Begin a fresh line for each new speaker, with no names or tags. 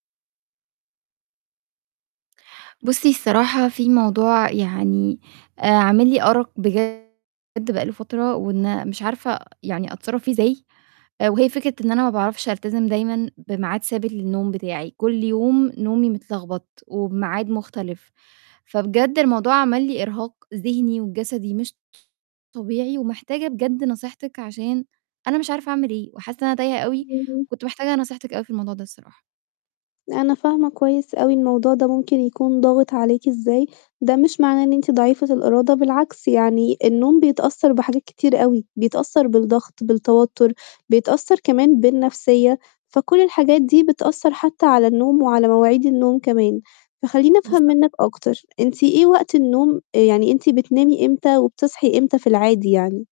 بُصّي الصراحة في موضوع يعني آآ عامل لي أرَق بجد بقى له فترة وإن مش عارفة يعني أتصرّف فيه إزاي آآ وهي فكرة إن أنا ما باعرفش ألتَزِم دايمًا بميعاد ثابت للنوم بتاعي، كل يوم نومي متلغبط وبميعاد مُختلف، فبجد الموضوع عمل لي إرهاق ذِهني وجَسدي مش طبيعي ومحتاجة بجد نصيحتِك عشان أنا مش عارفة أعمل إيه وحاسّة إن أنا تايهة أوي
اهم.
كنت مِحتاجة نصيحتِك أوي في الموضوع ده الصراحة.
لا، أنا فاهمة كويس أوي الموضوع ده ممكن يكون ضاغِط عليكِ إزاي، ده مش معناه إن أنتِ ضعيفة الإرادة، بالعكس يعني النوم بيتأثّر بحاجات كتير أوي بيتأثّر بالضغط، بالتوتّر، بيتأثّر كمان بالنَفْسيّة، فكل الحاجات دي بتأثّر حتى على النوم وعلى مواعيد النوم كمان، فخلّيني أفهم
بالضبط.
منِّك أكتر، أنتِ إيه وقت النوم آآ يعني أنتِ بتنامي إمتى وبتصحي إمتى في العادي يعني؟